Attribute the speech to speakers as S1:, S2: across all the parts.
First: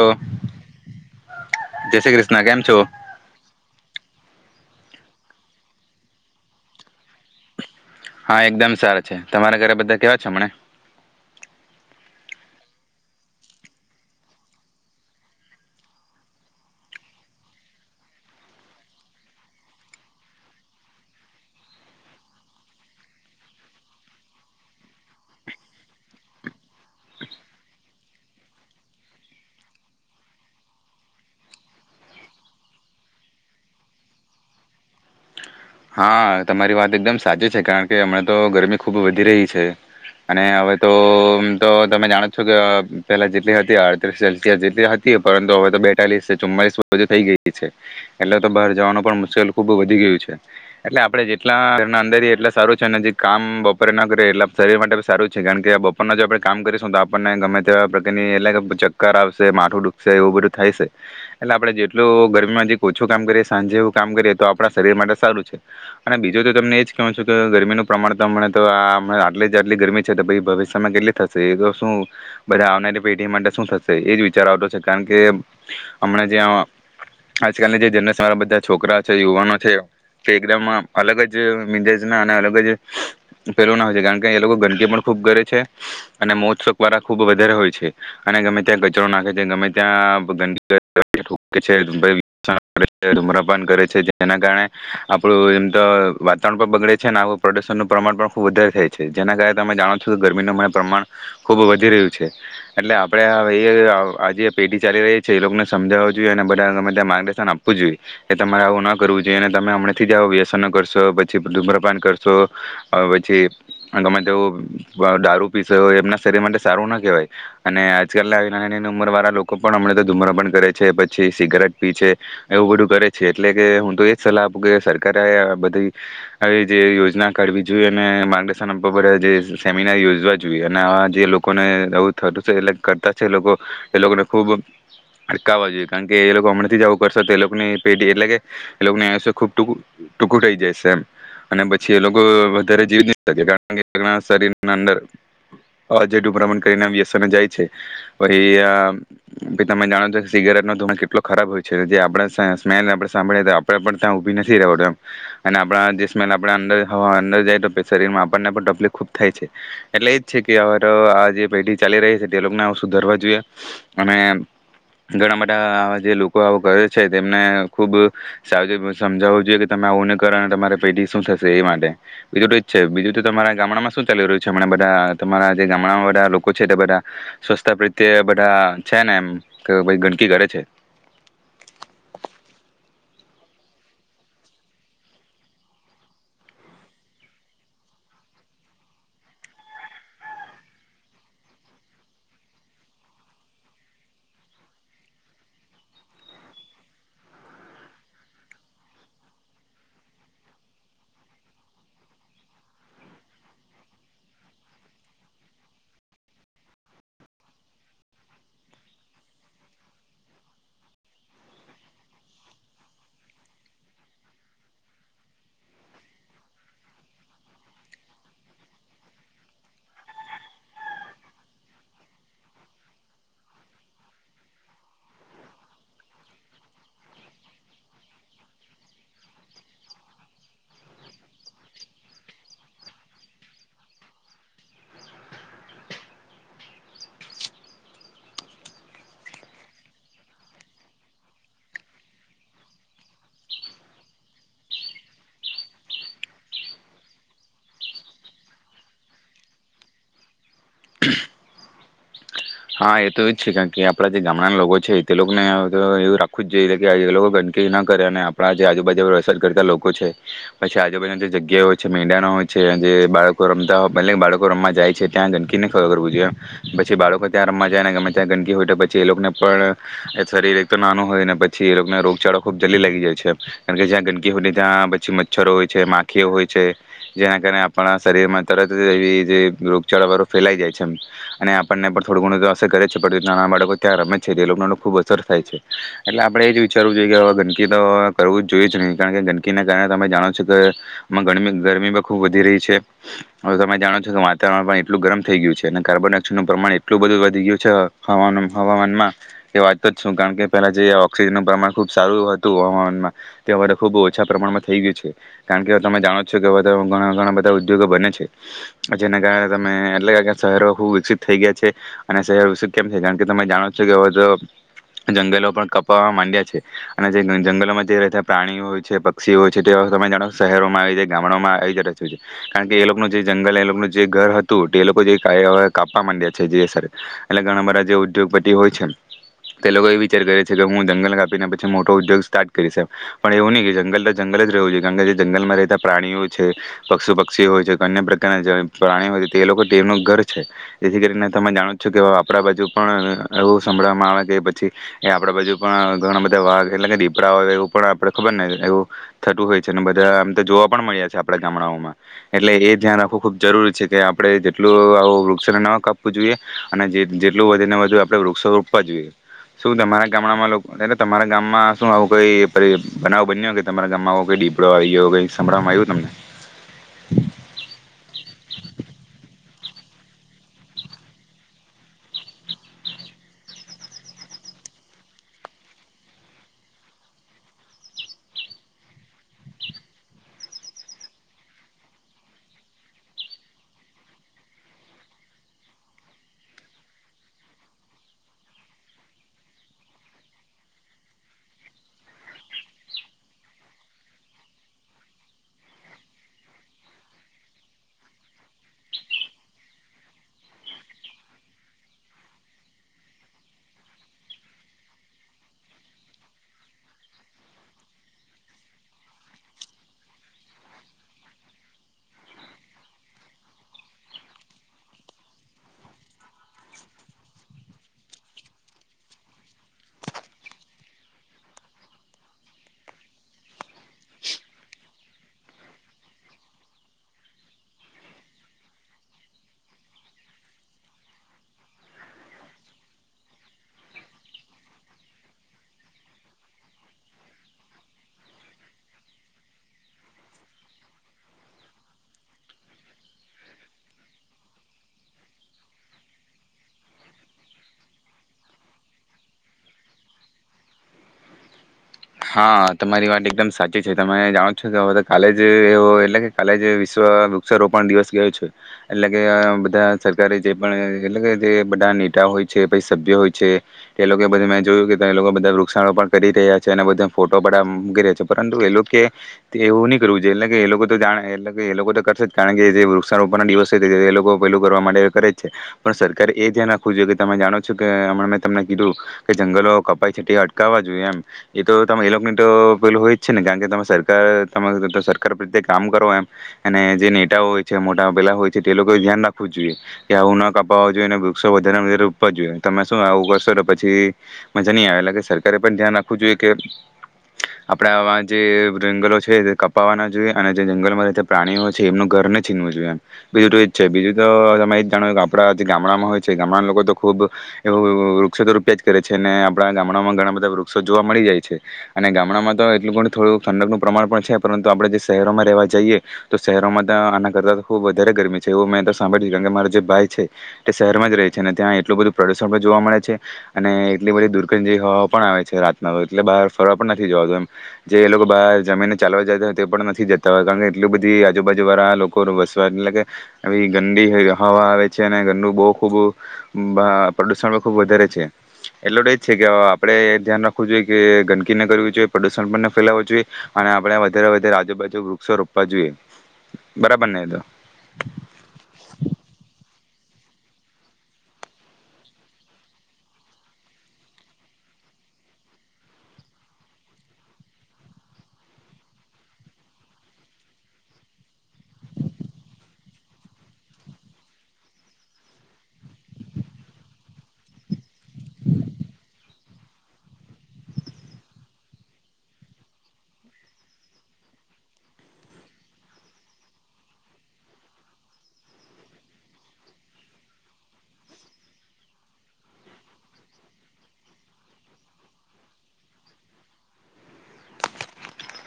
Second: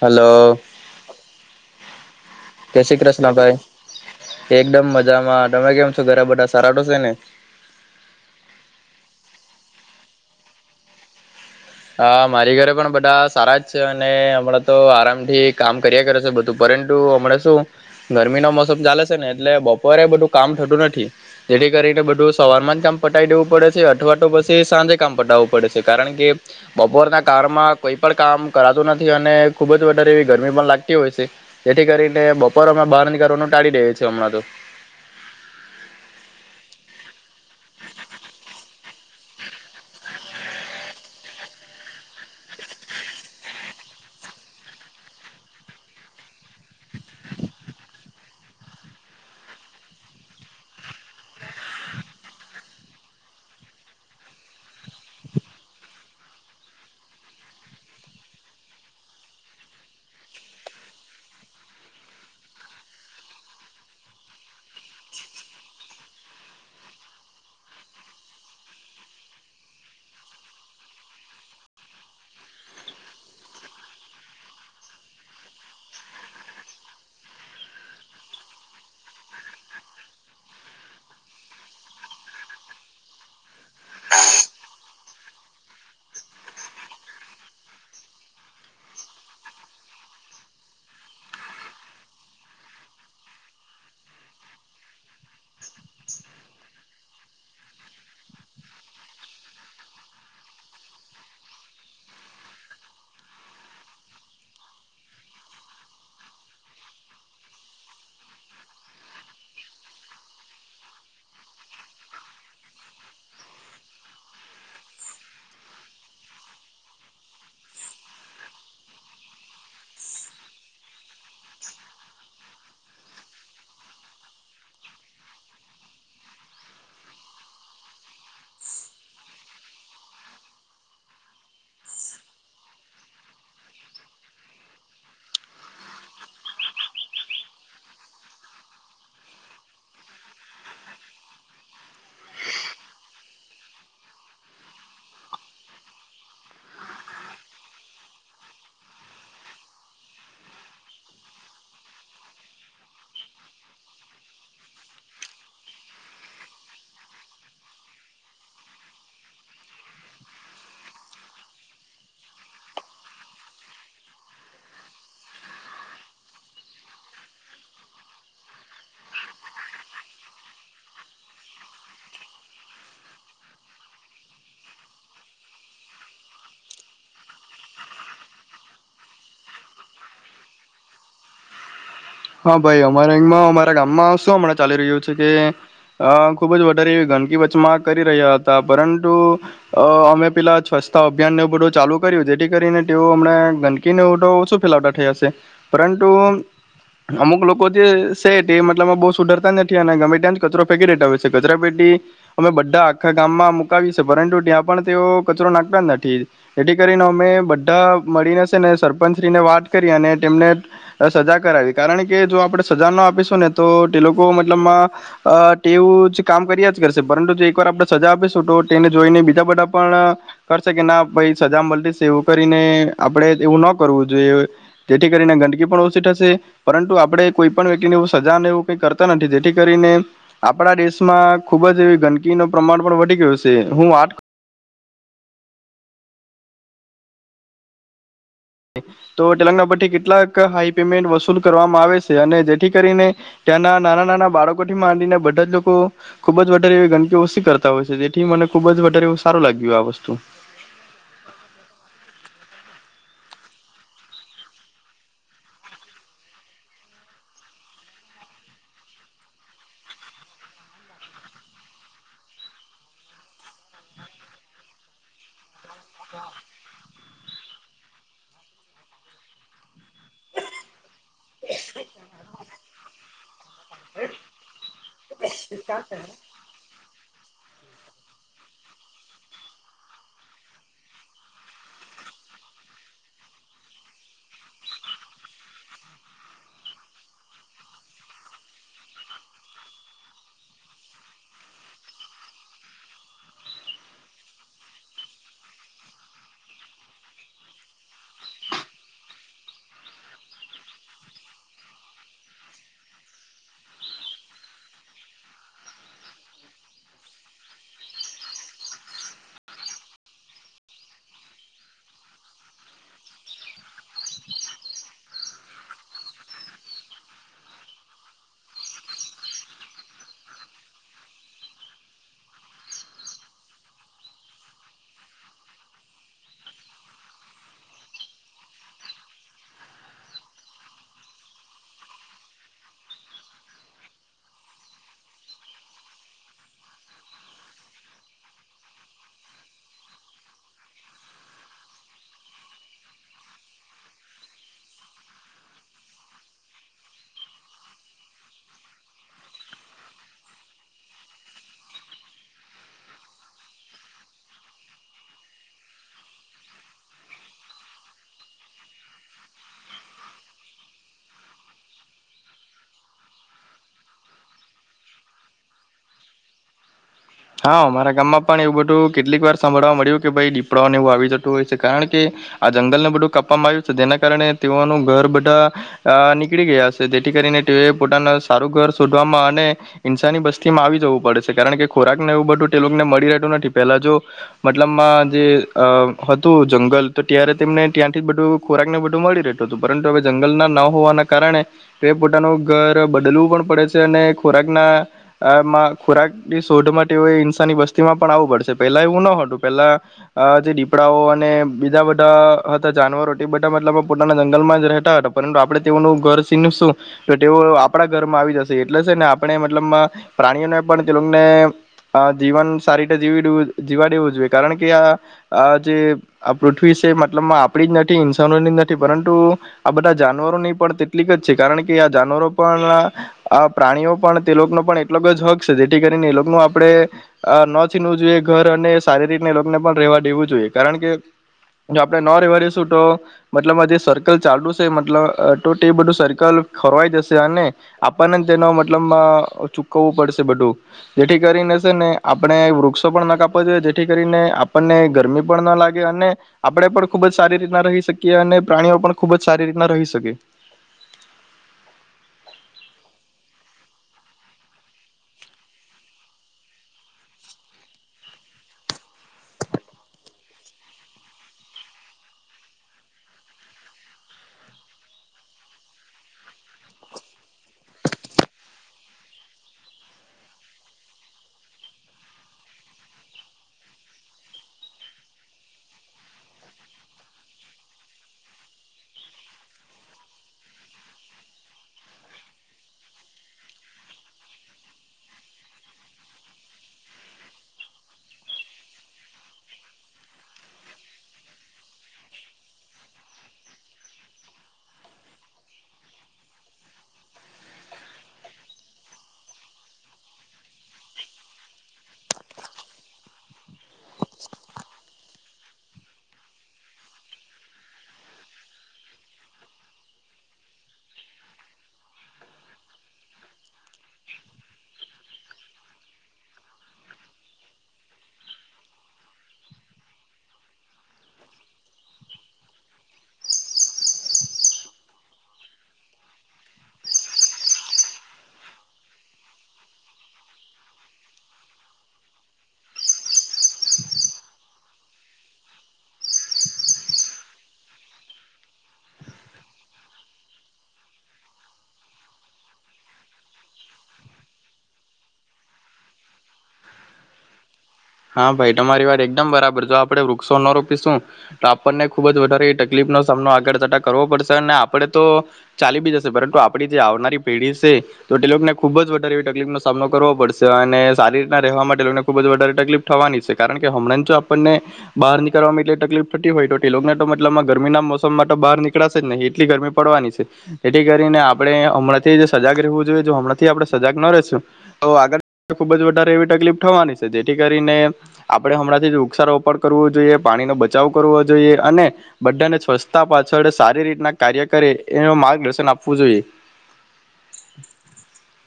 S1: Hello.
S2: જૈસે ક્રશ
S1: જે શ્રી કૃષ્ન ભાઈ. એકદમ મજામાં. તમે કેમ છો, ઘરા બધા સારા ટો છે ને?
S2: હા એકદમ સારા છે. તમારા ઘરે બધા કેવા છે, હમણે?
S1: હા, મારી ઘરે પણ બધા સારા જ છે. અને હમણાં તો આરામથી કામ કર્યા કરે છે. બધું પરંતુ હમણાં શું ગરમીનો મોસમ ચાલે છે. ને એટલે બપોરે બધું કામ થતું નથી જેથી કરીને બધું સવારમાં જ કામ પટાઈ દેવું પડે છે અથવા તો પછી સાંજે કામ પટાવવું પડે છે. કારણ કે બપોરના કાળમાં કોઈ પણ કામ કરાતું નથી અને ખુબ જ વધારે એવી ગરમી પણ લાગતી હોય છે. જેથી કરીને બપોર અમે બહાર નીકળવાનું ટાળી દેએ છીએ હમણાં તો.
S2: હા તમારી વાત એકદમ સાચી છે. કારણ કે હમણાં તો ગરમી ખૂબ વધી રહી છે. અને હવે તો તો તમે જાણો છો કે પેલા જેટલી હતી અડત્રીસ સેલ્સિયસ જેટલી હતી પરંતુ હવે તો બેતાલીસ ચુમ્માલીસધી થઈ ગઈ છે. એટલે તો બહાર જવાનું પણ મુશ્કેલ ખૂબ વધી ગયું છે. એટલે આપડણે જેટલા ઘરના અંદરએ એટલા સારું છે. અને જે કામ બપોરે ના કરીએ એટલા શરીર માટે સારું છે. કારણ કે બપોરના જો આપણે કામ કરીશું તો આપણને ગમે તેવા પ્રકારની એટલે ચક્કર આવશે માથું દુખશે એવું બધું થાય છે. એટલે આપણે જેટલું ગરમીમાં જે ઓછું કામ કરીએ સાંજે એવું કામ કરીએ તો આપણા શરીર માટે સારું છે. અને બીજું તો તમને એજ કહો છ કે ગરમીનું પ્રમાણ તેમણે તો આમ આટલીજ આટલી ગરમી છે. તો ભવિષ્યમાં કેટલી થશે એ તો શું બધા આવનારી પેઢી માટે શું થશે એજ વિચાર આવતો છે. કારણ કે હમણાં જ્યાં આજકાલની જે જનરેશન વાળ બધા છોકરા છે. યુવાનો છે તે એકદમ આમ અલગ જ મિજાજ ના અને અલગ જ પેલો ના હોય છે. કારણ કે એ લોકો ગંદકી પણ ખૂબ કરે છે. અને મોત્ક વાળા ખૂબ વધારે હોય છે. અને ગમે ત્યાં કચરો નાખે છે. ગમે ત્યાં ગંદકી [inaudible] ધુમ્રપાન કરે છે. જેના કારણે આપડું એમ તો વાતાવરણ પણ બગડે છે અને આવું પ્રદુશનનું પ્રમાણ પણ ખૂબ વધારે થાય છે. જેના કારણે તમે જાણો છો કે ગરમીનું અમને પ્રમાણ ખુબ વધી રહ્યું છે. એટલે આપણેે આ વાઇએ આ જે પેઢી ચાલી રહી છે, એ લોકોને સમજાવું જોઈએ. અને બધામે ત્યાં માર્ગદર્શન આપવું જોઈએ. કે તમારે આવું ના કરવું જોઈએ ને તમે હમણાંથીજ આવો વ્યસનો કરશો પછી ધૂમ્રપાન કરશો પછી ગમે તેવું દારૂ પીશો એમના શરીર માટે સારું ના કહેવાય. અને આજકાલના નાની નાની ઉંમર વાળા લોકો પણ હમણાં તો ધૂમ્રપાન કરે છે. પછી સિગારેટ પી છે, એવું બધું કરે છે. એટલે કે હું તો એ સલાહ આપું કે સરકારે આ બધી આવી જે યોજના કાઢવી જોઈએ અને માર્ગદર્શન આપવા પડે જે સેમિનાર યોજવા જોઈએ અને આ જે લોકોને એ થતું છે એ કરતા છે એ લોકો એ લોકોને ખુબ અટકાવવા જોઈએ કારણ કે એ લોકો હમણાં થી જવું કરશે તે લોકોની પેઢી એટલે કે એ લોગ ને એસે ખૂબ ટૂંકું ટૂંકું થઈ જાય છે એમ. અને પછી એ લોકો વધારે જીવી ન શકે કારણ શરીર અંદર અજડું ભ્રમણ કરીને વ્યસને જાય છે. તો એ આ કે તમે જાણો છો કે સિગારેટ નો ઘૂમો કેટલો ખરાબ હોય છે. જે આપડા સ્મે સ્માએલ ને આપણે સાંભળીએ તોએ ત્યાં ઉભી નથી રહેવાતું એમ અને આપણા જે સ્મેલ આપણે અંદર હવા અંદર જાય તો શરીરમાં આપણને પણ તબલીફ ખુબ થાય છે. એટલે એજ છે કે આ જે પેઢી ચાલી રહી છે તે લોકોને આવ સુધરવા જોઈએ અને ઘણા બધા આવા જે લોકો આવ કરે છે. તેમને ખુબ સાજેવ સમજાવવું જોઈએ કે તમે આવું નહીં કરણા તમારે પેટી શું થશે એ માટે બીજું તોજ છે. બીજું તો તમારા ગામડામાં શું ચાલી રહ્યું છે હમણાં બધા તમારા જે ગામડામાં બધા લોકો છે. તે બધા સ્વસ્થ પ્રત્યે બધા છે ને એમ કે પછી ગંદકી કરે છે?
S1: હા ભાઈ અમારા એમાં અમારા ગામમાં શું હમણાં ચાલી રહ્યું છે કે અહ ખુબજ વધારે ગંદકી વચમાં કરી રહ્યા હતા પરંતુ અહ અમે પેલા સ્વચ્છતા અભિયાન બધું ચાલુ કર્યું જેથી કરીને તેઓ અમણા ગંદકીને શું ફેલાવતા થયા હશે પરંતુ અમુક લોકો જે છે. તે મતલબ અ બહુ સુધરતા નથી અને ગમે ત્યાં જ કચરો ફેંકી દેતા હોય છે. કચરા પેટી અમે બધા આખા ગામમાં મુકાવ છે. પરંતુ ત્યાં પણ તેઓ કચરો નાખતા નથી. એથી કરીને અમે બધા મળીને છે ને સરપંચશ્રીને વાત કરી અને તેમને અહ સજા કરાવી કારણ કે જો આપણે સજા ના આપીશું ને તો તે લોકો મતલબમાં આહ તેવું કામ કર્યા જ કરશે પરંતુ જે એકવાર આપણે સજા આપીશું તો તેને જોઈને બીજા બધા પણ કરશે કે ના ભાઈ સજા મળતી છે એવું કરીને આપણે એવું ના કરવું જોઈએ જેથી કરીને ગંદકી પણ ઓછી થશે પરંતુ આપણે કોઈ પણ વ્યક્તિને એવું સજા એ એવું કરતા નથી જેથી કરીને આપણા દેશમાં ખૂબ જ એવી ગંદકીનું પ્રમાણ પણ વધી ગયું છે. હું વાત તો તેટેલંગ પરથી કેટલાક હાઈ પેમેન્ટ વસૂલ કરવામાં આવે છે. અને જેથી કરીને ત્યાંના નાના નાના બાળકોથી માંડીને બધા જ લોકો ખુબ જ વધારે એ ગંદકી ઓસી કરતા હોય છે. જેથી મને ખુબ જ વધારેવું સારું લાગ્યું આ વસ્તુ
S2: હા એ તો એ જ છે. કારણ કે આપણા જે ગામડાના લોકો છે તે લોકને એવ-એવું રાખવું જ જોઈએ કે એ લોકો ગંદકી ના કરે અને આપણા જે આજુબાજુ પર અસર કરતા લોકો છે. પછી આજુબાજુના જે જગ્યા હોય છે મેદાનો હોય છે જે બાળકો રમતાય એ બાળકો રમવા જાય છે ત્યાં ગંદકીને ખબર કરવું જોઈએમ પછી બાળકો ત્યાં રમવા જાય ને ગમે ત્યાં ગંદકી હોય પછી એ લોકોને પણ શરીર તો નાનું હોય ને પછી એ લોકોને રોગચાળો ખુબ જલ્દી લાગી જાય છે. કારણ કે જ્યાં ગંદકી હો ત્યાં પછી મચ્છ છરો હોય છે, માખીઓ હોય છે જેના કારણે આપણા શરીરમાં તરત એવી જે રોગચળાળ ફેલાઈ જાય છે આમ. અને આપણને પણ થોડું ઘણું તો અસર કરે જ છે. પછી નાનાં બાળકો ત્યાં રમે છે તે એ લોકોનેને ખૂબ અસર થાય છે. એટલે આપણે એ જ વિચારવું જોઈએ. કે હવે ગંદકી તો કરવું જ જોઈએ જ નહીં. કારણ કે ગંદકીના કારણે તમે જાણો છો કેમાં ગરમી ગરમી પણ ખૂબ વધી રહી છે. હવે તમે જાણો છો કે વાતાવરણ પણ એટલું ગરમ થઈ ગયું છે. અને કાર્બન ડાયોક્સાઇડનું પ્રમાણ એટલું બધું વધી ગયું છે. હ હવામાનમાં એ વાંચતો જ શું કારણ કે પહેલા જે ઓક્સિજનનું પ્રમાણ ખૂબ સારું એવું હતું. હવામાનમાં તે હવે ખૂબ ઓછા પ્રમાણમાં થઈ ગયું છે. કારણ કે તમે જાણો છો કે હવે ઘણા-ઘણા બધા ઉદ્યોગો બને છે. જેના કારણે તમે એટલે શહેરો ખૂબ વિકસિત થઈ ગયા છે અને શહેર વિશે કેમ છે કારણ કે તમે જાણો છો કે હવે તો જંગલો પણ કપવા માંડ્યા છે અને જે જંગલોમાં જે રહેતા પ્રાણીઓ છે, પક્ષીઓ છે. તે તમે જાણો શહેરોમાં આવી ગામડામાં આવી જ રહ્યું છે. કારણ કે એ લોકોનું જે જંગલ એ લોકોનું જે ઘર હતું. તે લોકો જે કાઈ કાપવા માંડ્યા એટલે ઘણા બધા જે ઉદ્યોગપતિ હોય છે ને તે લોકો એ વિચાર કરે છે કે હું જંગલ કાપીને પછી મોટો ઉદ્યોગ સ્ટાર્ટ કરીશ પણ એવું નહી કે જંગલ તો જંગલ જ રહેવું જોઈએ. કારણ કે જંગલમાં રહેતા પ્રાણીઓ છે, પક્ષુ પક્ષીઓ હોય છે, અન્ય પ્રકારના પ્રાણીઓ હોય છે તે લોકો તેનું ઘર છે જેથી કરીને મે જાણો છું. કે આપણા બાજુ પણ એવું સંભળાં માળ કે પછી એ આપણા બાજુ પણ અ ઘણા બધા વાઘ એટલે કે દીપડા હોય એવું પણ આપડણે ખબર ને એવું થતું હોય છે. અને બધા આમ તો જોવા પણ મળ્યા છે આપડા ગામડાઓમાં એટલે એ ધ્યાન રાખવું ખૂબ જરૂરી છે કે આપડણે જેટલું આવું વૃક્ષને ન કાપ વું જોઈએ અને જેટલું વધે ને વધુ આપડે વૃક્ષો રોપવા જોઈએ. શું તમારા ગામડામાં લોક તમારા ગામમાં શું આવું કઈ બનાવ બન્યો હોય કે તમારા ગામમાં આવો દીપડો આવીયોઈ સંભળમાં આવ્યું તમને?
S1: હા મારા ગામમાં પણ એવું બધું કેટલીક વાર સાંભળવા મળ્યું કે ભાઈ દીપડાઓને એવું આવી જતું હોય છે. કારણ કે આ જંગલને બધું કાપવામાં આવ્યું છે. જેના કારણે તેઓનું ઘર બધા અ નીકળી ગયા છે. જેથી કરીને તેએ પોતાનું સારું ઘર શોધવામાં અને ઇન્સાની બસ્તી માં આવી જવું પડે છે. કારણ કે ખોરાક ને એવું બધું તે લોકોને મળી રહેતું નથી. પેલા જો મતલબમાં જે અ હતું જંગલ તો ત્યારે તેમને ત્યાંથી બધું ખોરાક ને બધું મળી રહેતું હતું. પરંતુ હવે જંગલના ના હોવાના કારણે તે પોતાનું ઘર બદલવું પણ પડે છે. અને ખોરાકના આમાં ખોરાક ની શોધમાં ઇંસાની વસ્તીમાં પણ આવવું પડશે પેલા એવું ન હતું. પેલા અ જે દીપડાઓ અને બીજા બધા હતા જાનવરો તે બધા મતલબ પોતાના જંગલમાં જ રહેતા હતા. પરંતુ આપણે તેઓનું ઘર સીનું શું તો તેઓ આપણા ઘરમાં આવી જશે એટલે છે ને આપણે મતલબ પ્રાણીઓને પણ તેને લોકોને જીવન સારી રીતે જીવીવું જીવા દેવું જોઈએ કારણ કે આ જે આ પૃથ્વી છે. મતલબમાં આપણી જ નથી. ઇન્સાનોની જ નથી પરંતુ આ બધા જાનવરોની પણ તેટલીક જ છે કારણ કે આ જાનવરો પણ આ આ પ્રાણીઓ પણ તે લોકોનો પણ એટલો હક જેથી કરીને એ ન આપણે ન છીનવું જોઈએ. ઘર અને સારી રીતને એ લોકોને પણ રેવા દેવું જોઈએ. કારણ કે જો આપડણે ન રહેેવા રેશું તો મતલબ જે સર્કલ ચાલુ છે. મતલબ તો એ બધું સર્કલ ખોરવાઈ જશે અને આપણને તેનો મતલબ માં ચૂકવવું પડશે બધું જેથી કરીને છે ને આપણે વૃક્ષો પણ ના કાપવા જોઈએ જેથી કરીને આપણને ગરમી પણ ના લાગે અને આપણે પણ ખુબ જ સારી રીતના રહી શકીએ અને પ્રાણીઓ પણ ખૂબ જ સારી રીતના રહી શકે.
S2: હા તમારી વાત એકદમ સાચી છે. તમે જાણો છો કેધ કાલે જ એવો એટલે કે કાલે જ વિશ્વ વૃક્ષારોપણ દિવસ ગયો છે. એટલે કે બધા સરકારી જે પણ એટલે કે જે બધા નેતા હોય છે પ સભ્ય હોય છે. એ લોકો બધ મેં જોયું કે લોકો બધા વૃક્ષારોપણ કરી રહ્યા બધા ફોટો પડ મકી રહ્યા છે. પરંતુ એ લોકો એવું નહી કરવું જો એટલે કે એ લોકો તો જાણે એટલે કે એ લોકો તો કરશે જ કારણ કે જે વૃક્ષારોપણ ના દિવસ એ લોકો પેલું કરવા માટે કરે જ છે. પણ સરકારે એ ધ્યાન રાખવું જોઈએ કે તમે જાણો છો કેમ મેં તમને કીધું કે જંગલો કપાય છે. અટકાવવા જોઈએ એમ એ તો તમે એ લોકોને તો પેલુ હોય જ છેને કારણ કે તમે સરકાર તમે સરકાર પ્રત્યે કામ કરો એમ અને જે નેતાઓ હોય છે. મોટા પેલા હોય છે. તે એ લોકો ધ્યાન રાખવું જ જોઈએ. કે આવું ન કપાવવા જોઈએ. અનેને વૃક્ષો વધારે ને વધારે રોપવા જોઈએ. તમે શું આવું કરશો તો પછી મજા નહી આવે એટલે કે સરકારે પણ ધ્યાન રાખ વુ જોઈ કે આપડાવા જે જંગલો છે તે કપાવા ના જોઈએ અને જે જંગલોમાં પ્રાણીઓ છે એમનું ઘર ન છીનવું જોઈએ એમ બીજું તો જ છે બીજું તો તમે એ જ જાણો કે આપડા જે ગામડામાં હોય છે ગામડાના લોકો તો ખુબ એવું વૃક્ષતો રૂપિયા જ કરે છે ને આપણા ગામડામાં ઘણા બધા વૃ ક્ષો જોવા મળી જાય છે અને ગામડામાં તો એટલું ઘણુંથોડું ઠંકનું પ્રમાણ પણ છે પરંતુ આપણે જે શહેરોમાં રહેવા જઈએ તો શહેરોમાં તો આના કરતાં ખૂબ વધારે ગરમી છે એવું મેં તો સાંભળી કારણ કે મારા જે ભાઈ છે તે શહેરમાં જ રહે છે અને ત્યાં એટલું બધું પ્રદુષણ પણ જોવા મળે છે અને એટલી બધી દુર્કનજીવી હવાઓ પણ આવે છે રાતના એટલે બહાર ફરવા પણ નથી જવાતો એમ જે એ લોકો બહાર જમીનને ચાલવા જતા હોય તે પણ નથી જતા હોય કારણ કે એટલી બધી આજુબાજુ વાળા લોકો વસવા એટલે કે આવી ગંદી હવા આવે છે અને ગંદુ બહુ ખૂબ અ પ્રદુષણ પણ ખૂબ વધારે છે એટલો તો એજ છે કે આપણે ધ્યાન રાખવું જોઈએ કે ગંદકી ન કરવી જોઈએ પ્રદુષણ પણ ન ફેલાવું જોઈએ અને આપણે વધારે વધારે આજુબાજુ વૃક્ષો રોપવા જોઈએ બરાબર ને એ તો?
S1: હા ભાઈ તમારી વાત એકદમ બરાબર જો આપડણે વૃક્ષો ન રોપીશું તો આપણને ખુબ જ વધારે એવી તકલીફ નો સામનો આગળ કરતા કરવો પડશે અને આપડે તો ચાલી બી જશે પરંતુ આપડી જે આવનારી પેઢી છે તો તેલોકને ખુબ જ વધારે એવી તકલીફ નો સામનો કરવો પડશે અને સારી રીતના રહેવાવામાં તે લોકોને ખુબ જ વધારે તકલીફ થવાની છે કારણ કે હમણાં તો આપણને બહાર નીકળવામાં એટલી તકલીફ થતી હોય તે લોકને તો મતલબમાં ગરમીના મોસમ માટે તો બહાર નીકળશે જ નહી એટલી ગરમી પડવાની છે જેથી કરીને આપણે હમણાંથી જે સજાગ રહેવું જોઈએ હમણાંથી આપણે સજાગ ન રેશું તો આગળ ખુબ જ વધારે એવી તકલીફ થવાની છે જેથી કરી કરીને આપણે હમણાંથી વૃક્ષારોપડ કરવું જોઈએ પાણીનો બચાવ કરવો જોઈએ અને બધાને સ્વચ્છતા પાછળ સારી રીતના કાર્ય કરે એનું માર્ગદર્શન આપવું જોઈએ.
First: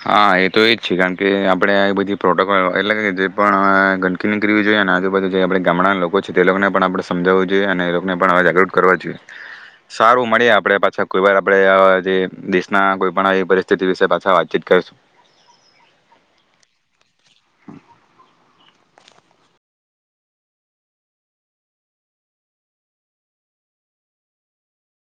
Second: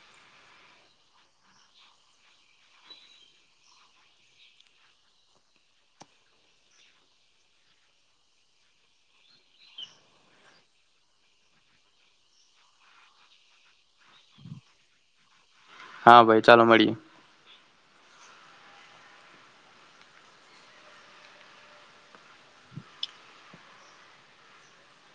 S2: હા એ તો એજ છે કારણ કે આપડે આ બધી પ્રોટોકોલ એટલે જે પણ ગંદકીની કરવી જોઈએ અને આજુબાજુ જે આપણે ગામડા લોકો છે તે લોકોને પણ આપે સમજાવવું જોઈએ અને એ લોકોને પણ જાગૃત કરવા જોઈએ. સારું મળે આપડે પાછા કોઈ વાર આપે આ જે દેશના કોઈ પણ આવી પરિસ્થિતિ વિશે પાછા વાતચીત કરશું.
S1: હા ભાઈ ચાલો મળીએ.